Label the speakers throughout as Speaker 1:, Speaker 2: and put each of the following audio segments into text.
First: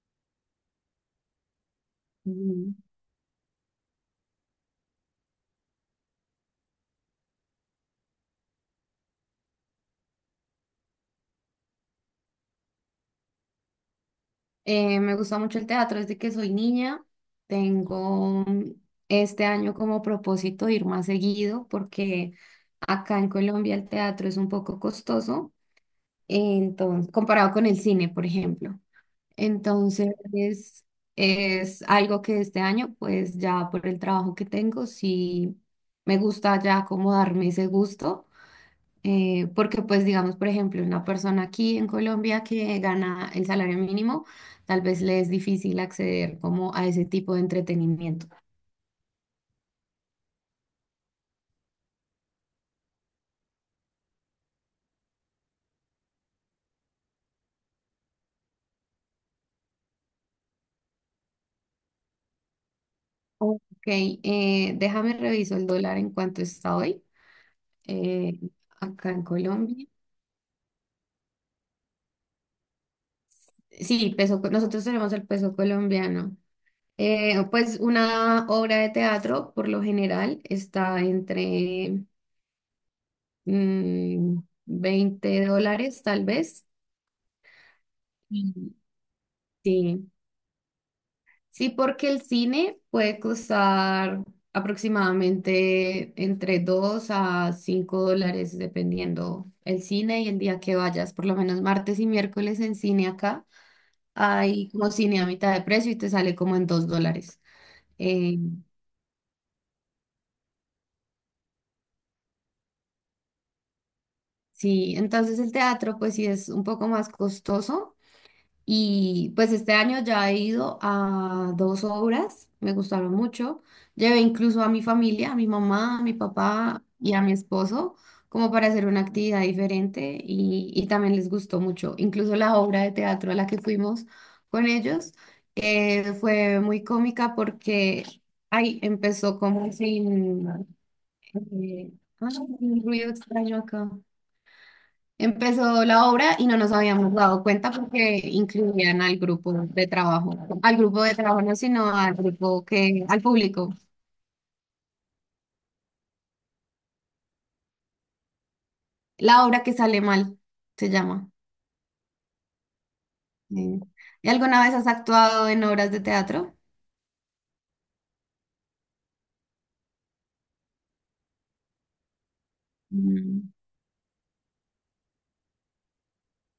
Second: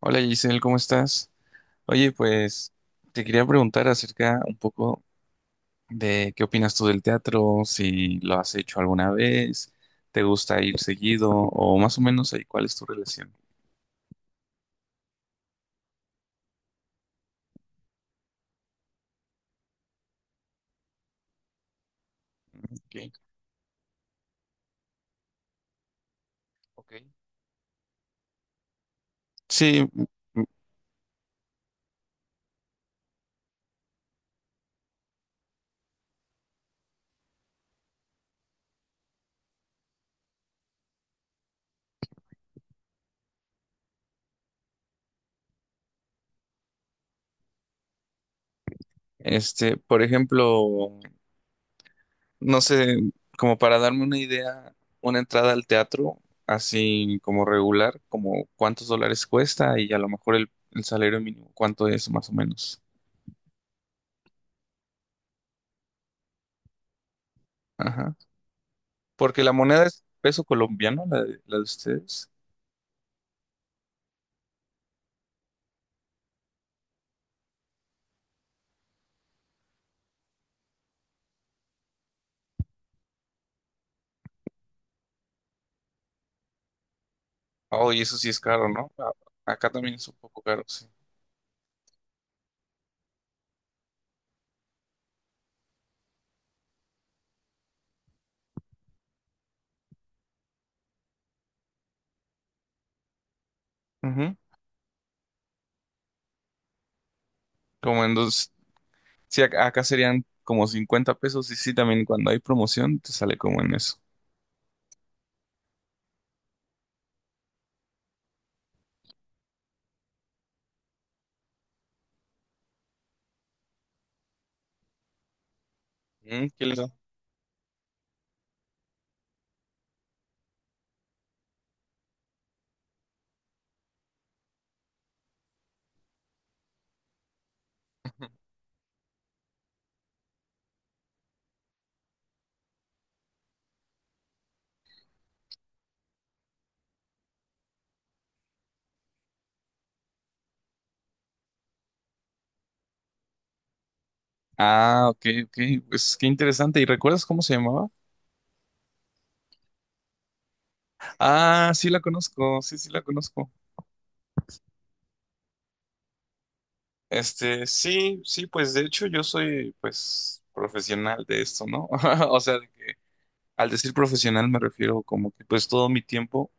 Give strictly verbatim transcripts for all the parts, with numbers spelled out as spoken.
Speaker 1: Hola Giselle, ¿cómo estás? Oye, pues
Speaker 2: Ujú.
Speaker 1: te quería preguntar acerca un poco de qué opinas tú del teatro, si lo has hecho alguna vez, te gusta ir seguido o más o menos ahí, ¿cuál es tu relación?
Speaker 2: Eh, me gusta mucho el teatro desde que soy niña. Tengo mm, este año como propósito ir más seguido porque
Speaker 1: Okay,
Speaker 2: acá en Colombia el teatro es un poco costoso,
Speaker 1: okay.
Speaker 2: entonces, comparado con el cine, por ejemplo.
Speaker 1: Sí,
Speaker 2: Entonces,
Speaker 1: mm,
Speaker 2: es, es algo que este año, pues ya por el trabajo que tengo, sí me gusta ya como darme ese gusto. Eh, porque pues digamos, por ejemplo, una persona aquí en Colombia que gana el salario mínimo, tal vez le es difícil acceder como a ese tipo de entretenimiento.
Speaker 1: este, por ejemplo, no sé, como para darme una idea, una entrada al teatro, así como regular, como cuántos dólares cuesta y a lo mejor el, el salario mínimo, cuánto es más o menos.
Speaker 2: Ok, eh, déjame reviso el dólar en cuanto está hoy, eh, acá en
Speaker 1: Porque la moneda
Speaker 2: Colombia.
Speaker 1: es peso colombiano, la de, la de ustedes.
Speaker 2: Sí, peso, co- nosotros tenemos el peso colombiano. Eh, pues una obra de teatro por lo general está entre mm, veinte dólares tal vez.
Speaker 1: Oh, y eso sí es caro,
Speaker 2: Mm.
Speaker 1: ¿no? A- Acá también es
Speaker 2: Sí.
Speaker 1: un poco caro, sí.
Speaker 2: Sí, porque el cine puede costar aproximadamente entre dos a cinco dólares, dependiendo el cine y el día que vayas. Por lo menos martes y miércoles en cine acá
Speaker 1: Ujú.
Speaker 2: hay como cine a mitad de precio y te sale como en dos dólares.
Speaker 1: Como en
Speaker 2: Eh,
Speaker 1: dos, sí, ac- acá serían como cincuenta pesos y sí, también cuando hay promoción te sale como en eso.
Speaker 2: sí, entonces el teatro pues sí es un poco más costoso. Y pues este año ya he ido a dos obras, me gustaron mucho. Llevé incluso a mi familia, a mi mamá, a mi
Speaker 1: Mm, ¿qué les
Speaker 2: papá
Speaker 1: da?
Speaker 2: y a mi esposo, como para hacer una actividad diferente y, y también les gustó mucho. Incluso la obra de teatro a la que fuimos con ellos eh, fue muy cómica porque ahí empezó como sin, eh, ah, un ruido extraño acá. Empezó la obra y no nos habíamos dado cuenta porque incluían al grupo de trabajo, al grupo de trabajo no, sino al grupo que, al público.
Speaker 1: Ah, ok, ok, pues qué interesante. ¿Y recuerdas cómo se llamaba?
Speaker 2: La obra que sale mal se llama.
Speaker 1: Ah, sí la conozco, sí, sí la conozco.
Speaker 2: Eh, ¿Y alguna vez has actuado en obras de teatro?
Speaker 1: Este, sí, sí, pues de hecho yo soy pues profesional de esto, ¿no? O sea, de que
Speaker 2: Mm.
Speaker 1: al decir profesional me refiero como que pues todo mi tiempo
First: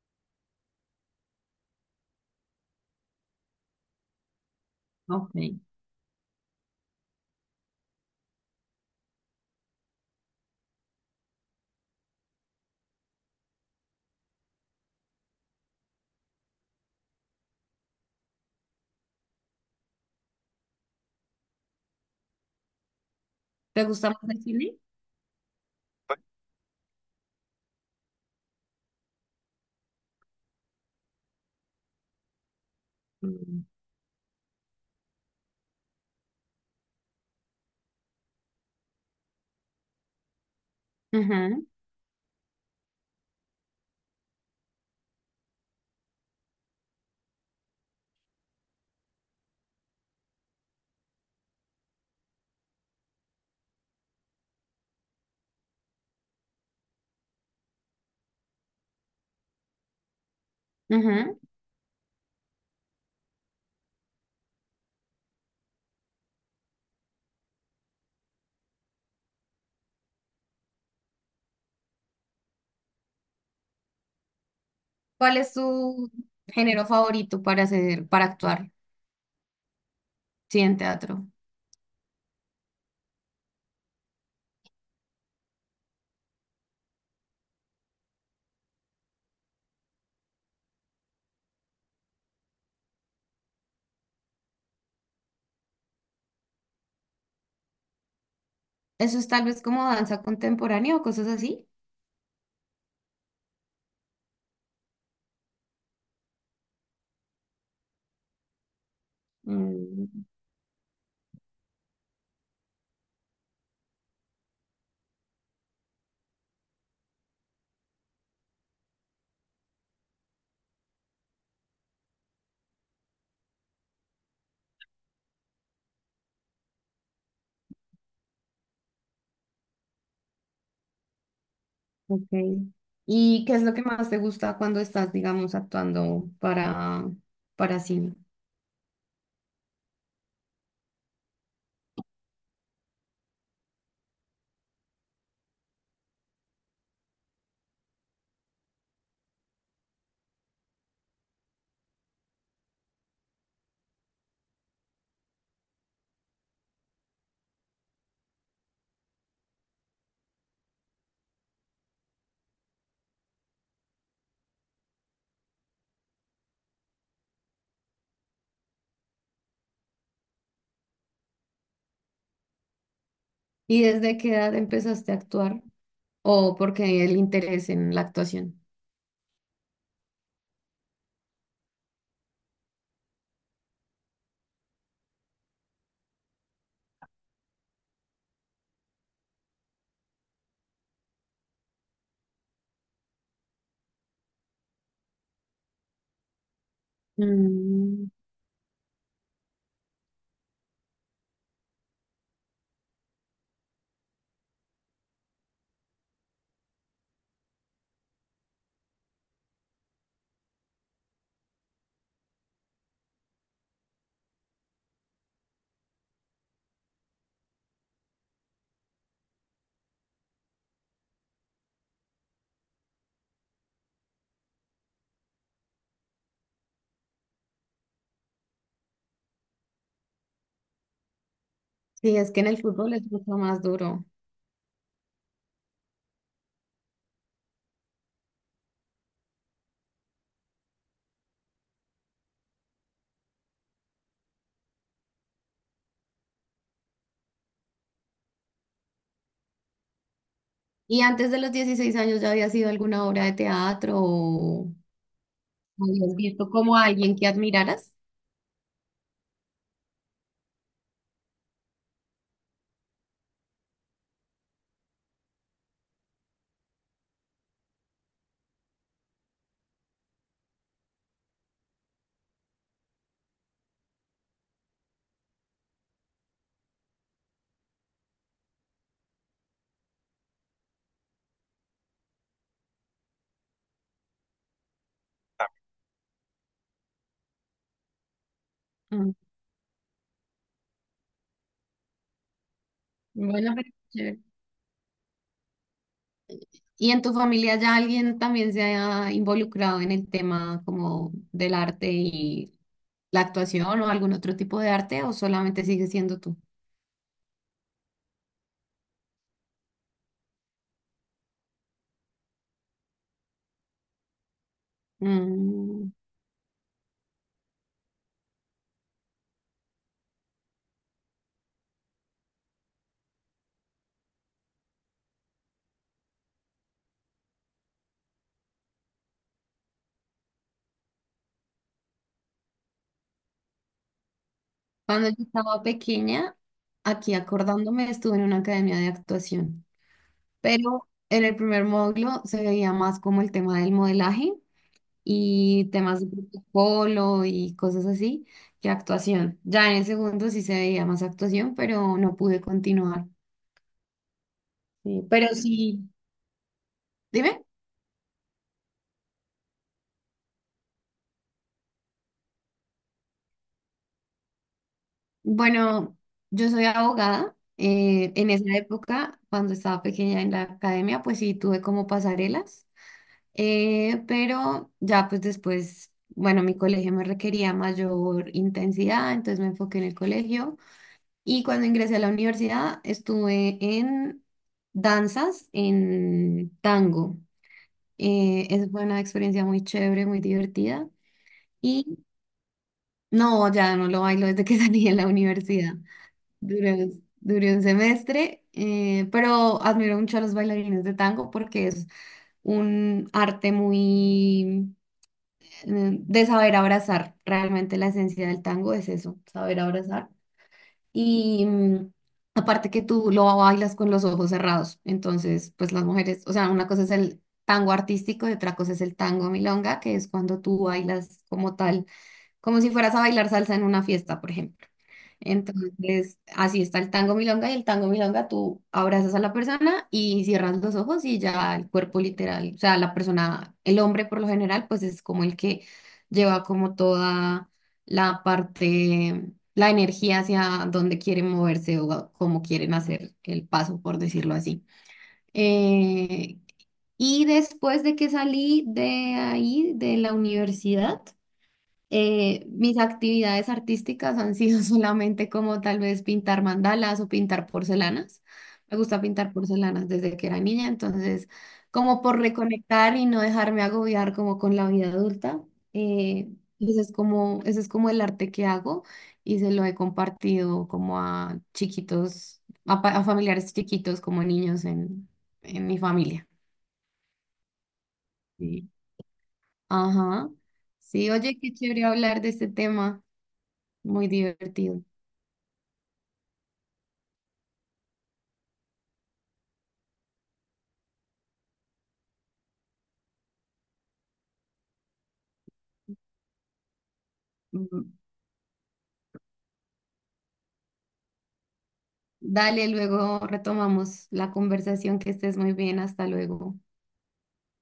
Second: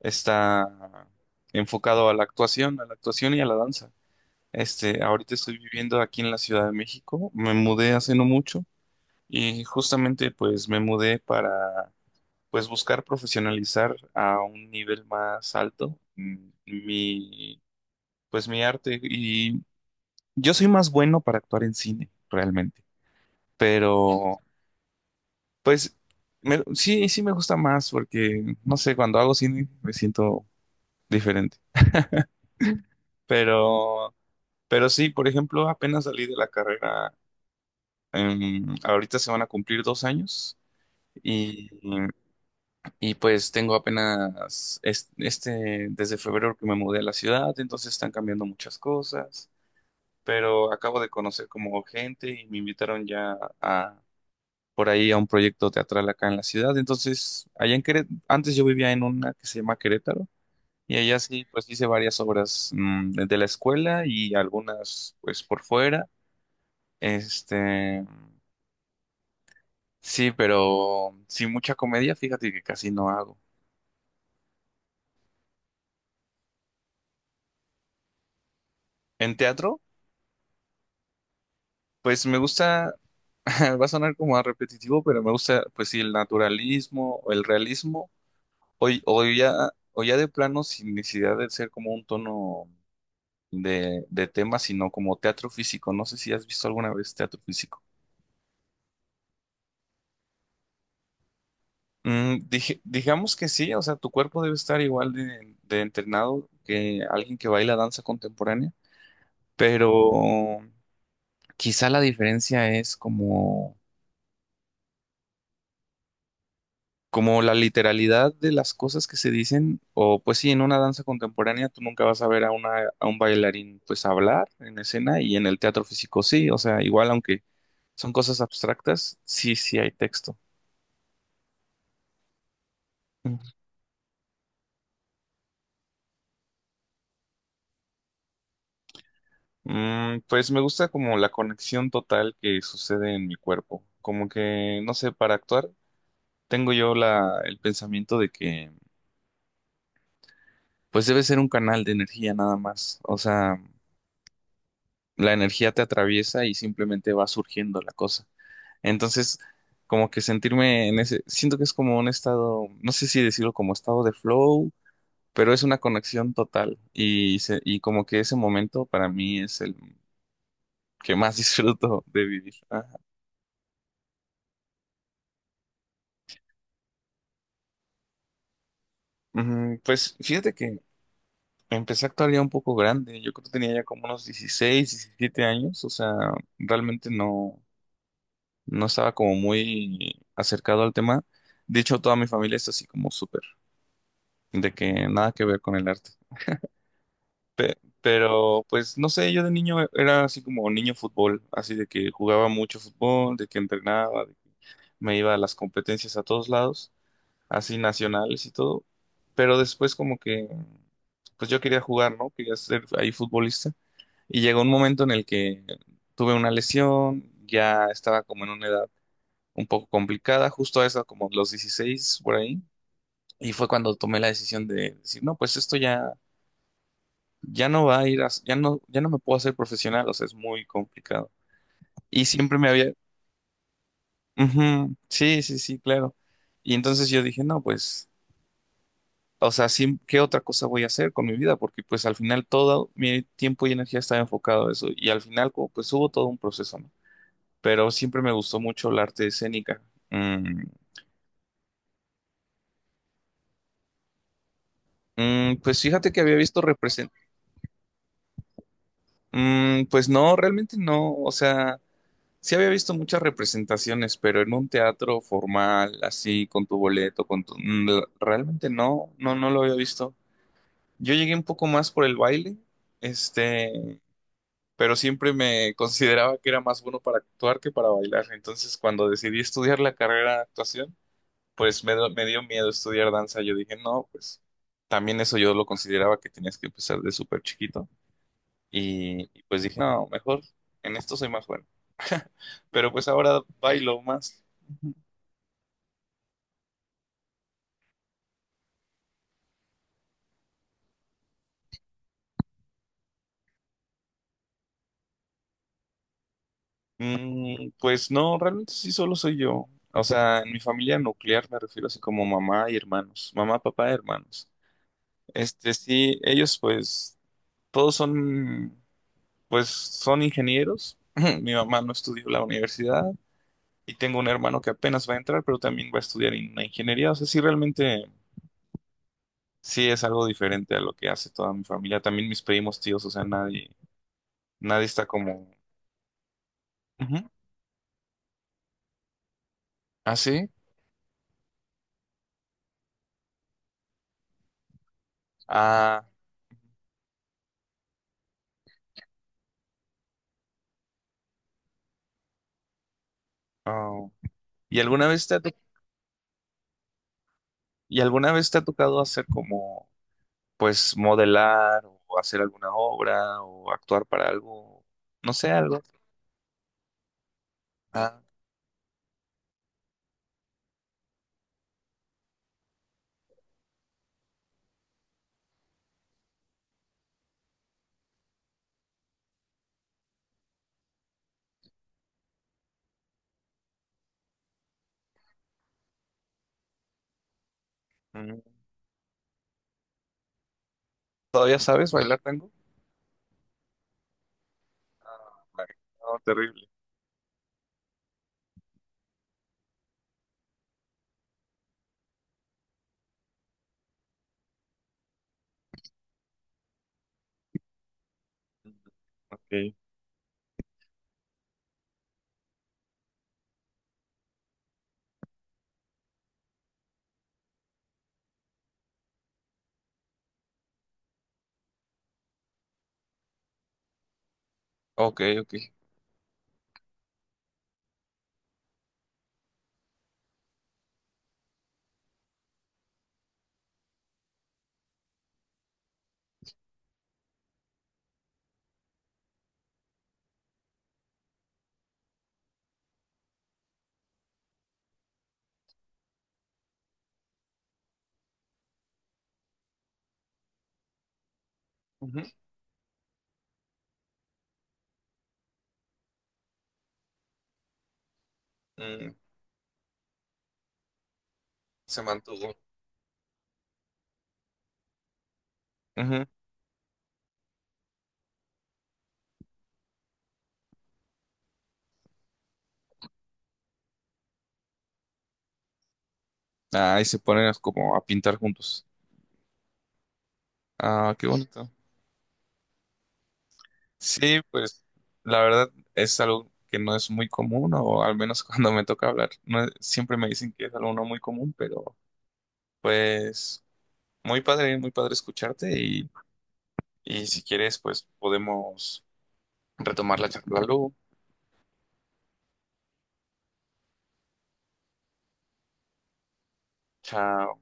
Speaker 1: está enfocado a la actuación, a la actuación y a la danza. Este, ahorita
Speaker 2: Ok.
Speaker 1: estoy viviendo aquí en la Ciudad de México, me mudé hace no mucho y justamente pues me mudé para pues buscar profesionalizar a un nivel más alto mm, mi pues mi arte y yo soy más bueno para actuar en cine realmente,
Speaker 2: ¿Te gusta más
Speaker 1: pero
Speaker 2: el cine?
Speaker 1: pues me- sí, sí me gusta más porque no sé, cuando hago cine me siento diferente,
Speaker 2: Mm.
Speaker 1: pero Pero sí, por ejemplo, apenas salí de la carrera, em, ahorita se van a cumplir dos años
Speaker 2: Ujú,
Speaker 1: y, y pues tengo apenas es- este, desde febrero que me mudé a la ciudad, entonces están cambiando muchas cosas, pero acabo de conocer como gente y me invitaron ya a por ahí a un proyecto teatral acá en la ciudad, entonces allá en Querétaro, antes yo vivía en una que se llama Querétaro. Y allá
Speaker 2: ujú.
Speaker 1: sí, pues hice varias obras, mm, de la escuela y algunas pues por fuera. Este, sí, pero sin mucha comedia, fíjate que casi no hago.
Speaker 2: ¿Cuál es tu género favorito para hacer, para actuar?
Speaker 1: En teatro,
Speaker 2: Sí, en teatro.
Speaker 1: pues me gusta, va a sonar como a repetitivo, pero me gusta, pues sí, el naturalismo o el realismo, o, y- o ya, o ya de plano sin necesidad de ser como un tono de, de tema, sino como teatro físico. No sé si has visto alguna vez teatro físico.
Speaker 2: Eso es tal vez como danza contemporánea o cosas así.
Speaker 1: Mm, dije- digamos que sí, o sea, tu cuerpo debe estar igual de, de entrenado que alguien que baila danza contemporánea, pero.
Speaker 2: Mm.
Speaker 1: Quizá la diferencia es como, como la literalidad de las cosas que se dicen, o pues sí, en una danza contemporánea tú nunca vas a ver a una, a un bailarín pues hablar en escena y en el teatro físico sí, o sea, igual aunque son cosas abstractas, sí, sí hay texto.
Speaker 2: Ok.
Speaker 1: Ujú.
Speaker 2: ¿Y qué es lo que más te gusta cuando estás, digamos, actuando para, para cine?
Speaker 1: Mm, pues me gusta como la conexión total que sucede en mi cuerpo, como que, no sé, para actuar tengo yo la, el pensamiento de que pues debe ser un canal de energía nada más, o sea... la energía te atraviesa y simplemente va surgiendo la cosa. Entonces, como que sentirme en ese, siento que es como un estado, no sé si decirlo como estado de flow, pero es una conexión total y, se- y como que ese momento para mí es el que más disfruto de vivir. Ajá.
Speaker 2: ¿Y desde qué edad empezaste a actuar? ¿O porque el interés en la actuación?
Speaker 1: Mm, Pues fíjate que empecé a actuar ya un poco grande, yo creo que tenía ya como unos dieciséis, diecisiete años, o sea, realmente no, no estaba como muy acercado al tema. De hecho, toda mi familia es así como súper, de que nada que ver con el arte. Pe-
Speaker 2: Mm.
Speaker 1: pero pues no sé, yo de niño, e-, era así como niño fútbol, así de que jugaba mucho fútbol, de que entrenaba, de que me iba a las competencias a todos lados, así nacionales y todo, pero después como que pues yo quería jugar, ¿no? Quería ser ahí futbolista y llegó un momento en el que tuve una lesión, ya estaba como en una edad un poco complicada, justo a esa como los dieciséis por ahí. Y fue cuando tomé la decisión de decir, no, pues esto ya, ya no va a ir a, ya no, ya no me puedo hacer profesional, o sea, es muy complicado.
Speaker 2: Sí,
Speaker 1: Y
Speaker 2: es que en
Speaker 1: siempre
Speaker 2: el
Speaker 1: me
Speaker 2: fútbol
Speaker 1: había...
Speaker 2: es mucho más duro.
Speaker 1: Ujú, sí, sí, sí, claro. Y entonces yo dije, no, pues, o sea, sí, ¿qué otra cosa voy a hacer con mi vida? Porque pues al final todo mi tiempo y energía estaba enfocado a eso. Y al final, como, pues hubo todo un proceso, ¿no? Pero siempre me gustó mucho el arte escénica. Mm,
Speaker 2: ¿Y antes de los dieciséis años ya había sido alguna obra de teatro o
Speaker 1: mm, pues fíjate
Speaker 2: habías
Speaker 1: que había
Speaker 2: visto
Speaker 1: visto
Speaker 2: como a
Speaker 1: represent...
Speaker 2: alguien que admiraras?
Speaker 1: Mm, pues no, realmente no, o sea... Sí había visto muchas representaciones, pero en un teatro formal, así, con tu boleto, con tu... mm, la- Realmente no, no, no lo había visto. Yo llegué un poco más por el baile, este, pero siempre me consideraba que era más bueno para actuar que para bailar. Entonces, cuando decidí estudiar la carrera de actuación, pues me, do- me dio miedo estudiar danza. Yo dije, no, pues también eso yo lo consideraba que tenías que empezar de súper chiquito.
Speaker 2: Mm.
Speaker 1: Y, y pues dije, no, mejor en esto soy más bueno. Pero pues ahora
Speaker 2: Bueno, pero
Speaker 1: bailo
Speaker 2: chévere.
Speaker 1: más.
Speaker 2: ¿Y en tu familia ya alguien también se ha involucrado en el tema como del arte y la actuación o algún otro tipo de arte o solamente sigue siendo tú?
Speaker 1: Mm, pues no, realmente sí solo soy yo. O sea, en mi familia nuclear me refiero así como mamá y hermanos, mamá, papá, hermanos. Este,
Speaker 2: Mm.
Speaker 1: sí, ellos pues todos son, pues son ingenieros. Mi mamá no estudió la universidad y tengo un hermano que apenas va a entrar, pero también va a estudiar en una ingeniería. O sea, sí, realmente sí es algo diferente a lo que hace toda mi familia. También mis primos, tíos, o sea, nadie, nadie está
Speaker 2: Cuando yo
Speaker 1: como,
Speaker 2: estaba pequeña, aquí
Speaker 1: así.
Speaker 2: acordándome, estuve en una academia de actuación,
Speaker 1: ¿Ah, sí?
Speaker 2: pero en el primer módulo se veía más como el tema del modelaje y temas
Speaker 1: Ah,
Speaker 2: de protocolo y cosas así que actuación. Ya en el segundo sí se veía más actuación, pero no pude continuar.
Speaker 1: oh. ¿Y
Speaker 2: Sí,
Speaker 1: alguna vez
Speaker 2: Pero
Speaker 1: te ha
Speaker 2: sí. Dime.
Speaker 1: ¿Y alguna vez te ha tocado hacer como, pues, modelar o hacer alguna obra o actuar para algo? No sé, algo.
Speaker 2: Bueno, yo soy abogada. Eh,
Speaker 1: Ah,
Speaker 2: en esa época, cuando estaba pequeña en la academia, pues sí tuve como pasarelas, eh, pero ya pues después, bueno, mi colegio me requería mayor intensidad, entonces me enfoqué en el colegio y cuando ingresé a la universidad estuve en danzas, en tango.
Speaker 1: mm.
Speaker 2: Eh, esa fue una experiencia muy chévere, muy divertida
Speaker 1: ¿Todavía sabes
Speaker 2: y
Speaker 1: bailar tango?
Speaker 2: no, ya no lo bailo desde que salí de la
Speaker 1: Ah,
Speaker 2: universidad.
Speaker 1: vale. No, terrible.
Speaker 2: Duré, duré un semestre, eh, pero admiro mucho a los bailarines de tango porque es un arte muy eh, de saber abrazar. Realmente la esencia del
Speaker 1: Mm,
Speaker 2: tango es eso, saber
Speaker 1: ok,
Speaker 2: abrazar. Y mm, aparte que tú lo bailas con los ojos cerrados, entonces pues las mujeres, o sea, una cosa es el tango artístico y otra cosa es el tango milonga, que es cuando tú bailas como tal, como si fueras a bailar salsa en una fiesta, por ejemplo.
Speaker 1: ok, ok.
Speaker 2: Entonces, así está el tango milonga y el tango milonga, tú abrazas a la persona y cierras los ojos y ya el cuerpo literal, o sea, la persona, el hombre por lo general, pues es como el que lleva como toda la parte, la energía hacia donde quieren moverse o a- cómo quieren hacer el paso, por decirlo así. Eh, y después de que salí de ahí, de la universidad,
Speaker 1: Ujú.
Speaker 2: eh, mis actividades artísticas han sido solamente como tal vez pintar mandalas o pintar porcelanas. Me gusta
Speaker 1: Mm,
Speaker 2: pintar porcelanas desde que era niña, entonces
Speaker 1: se
Speaker 2: como por
Speaker 1: mantuvo.
Speaker 2: reconectar y no dejarme agobiar como con la vida adulta.
Speaker 1: Ujú.
Speaker 2: eh, ese es como, ese es como el arte que hago y se lo he compartido como a chiquitos, a, pa- a familiares chiquitos como niños en, en mi familia.
Speaker 1: Ah, y se ponen a- como a pintar
Speaker 2: Sí.
Speaker 1: juntos.
Speaker 2: Ajá. Sí,
Speaker 1: Ah, qué
Speaker 2: oye, qué
Speaker 1: bonito.
Speaker 2: chévere hablar de este tema, muy
Speaker 1: Sí,
Speaker 2: divertido.
Speaker 1: pues, la verdad es algo que no es muy común, o al menos cuando me toca hablar, no es- siempre me dicen que es algo no muy común, pero pues. Muy padre, muy padre escucharte y, y si quieres,
Speaker 2: Mm.
Speaker 1: pues podemos retomar la charla luego.
Speaker 2: Dale, luego retomamos la conversación, que estés muy bien, hasta luego.
Speaker 1: Chao.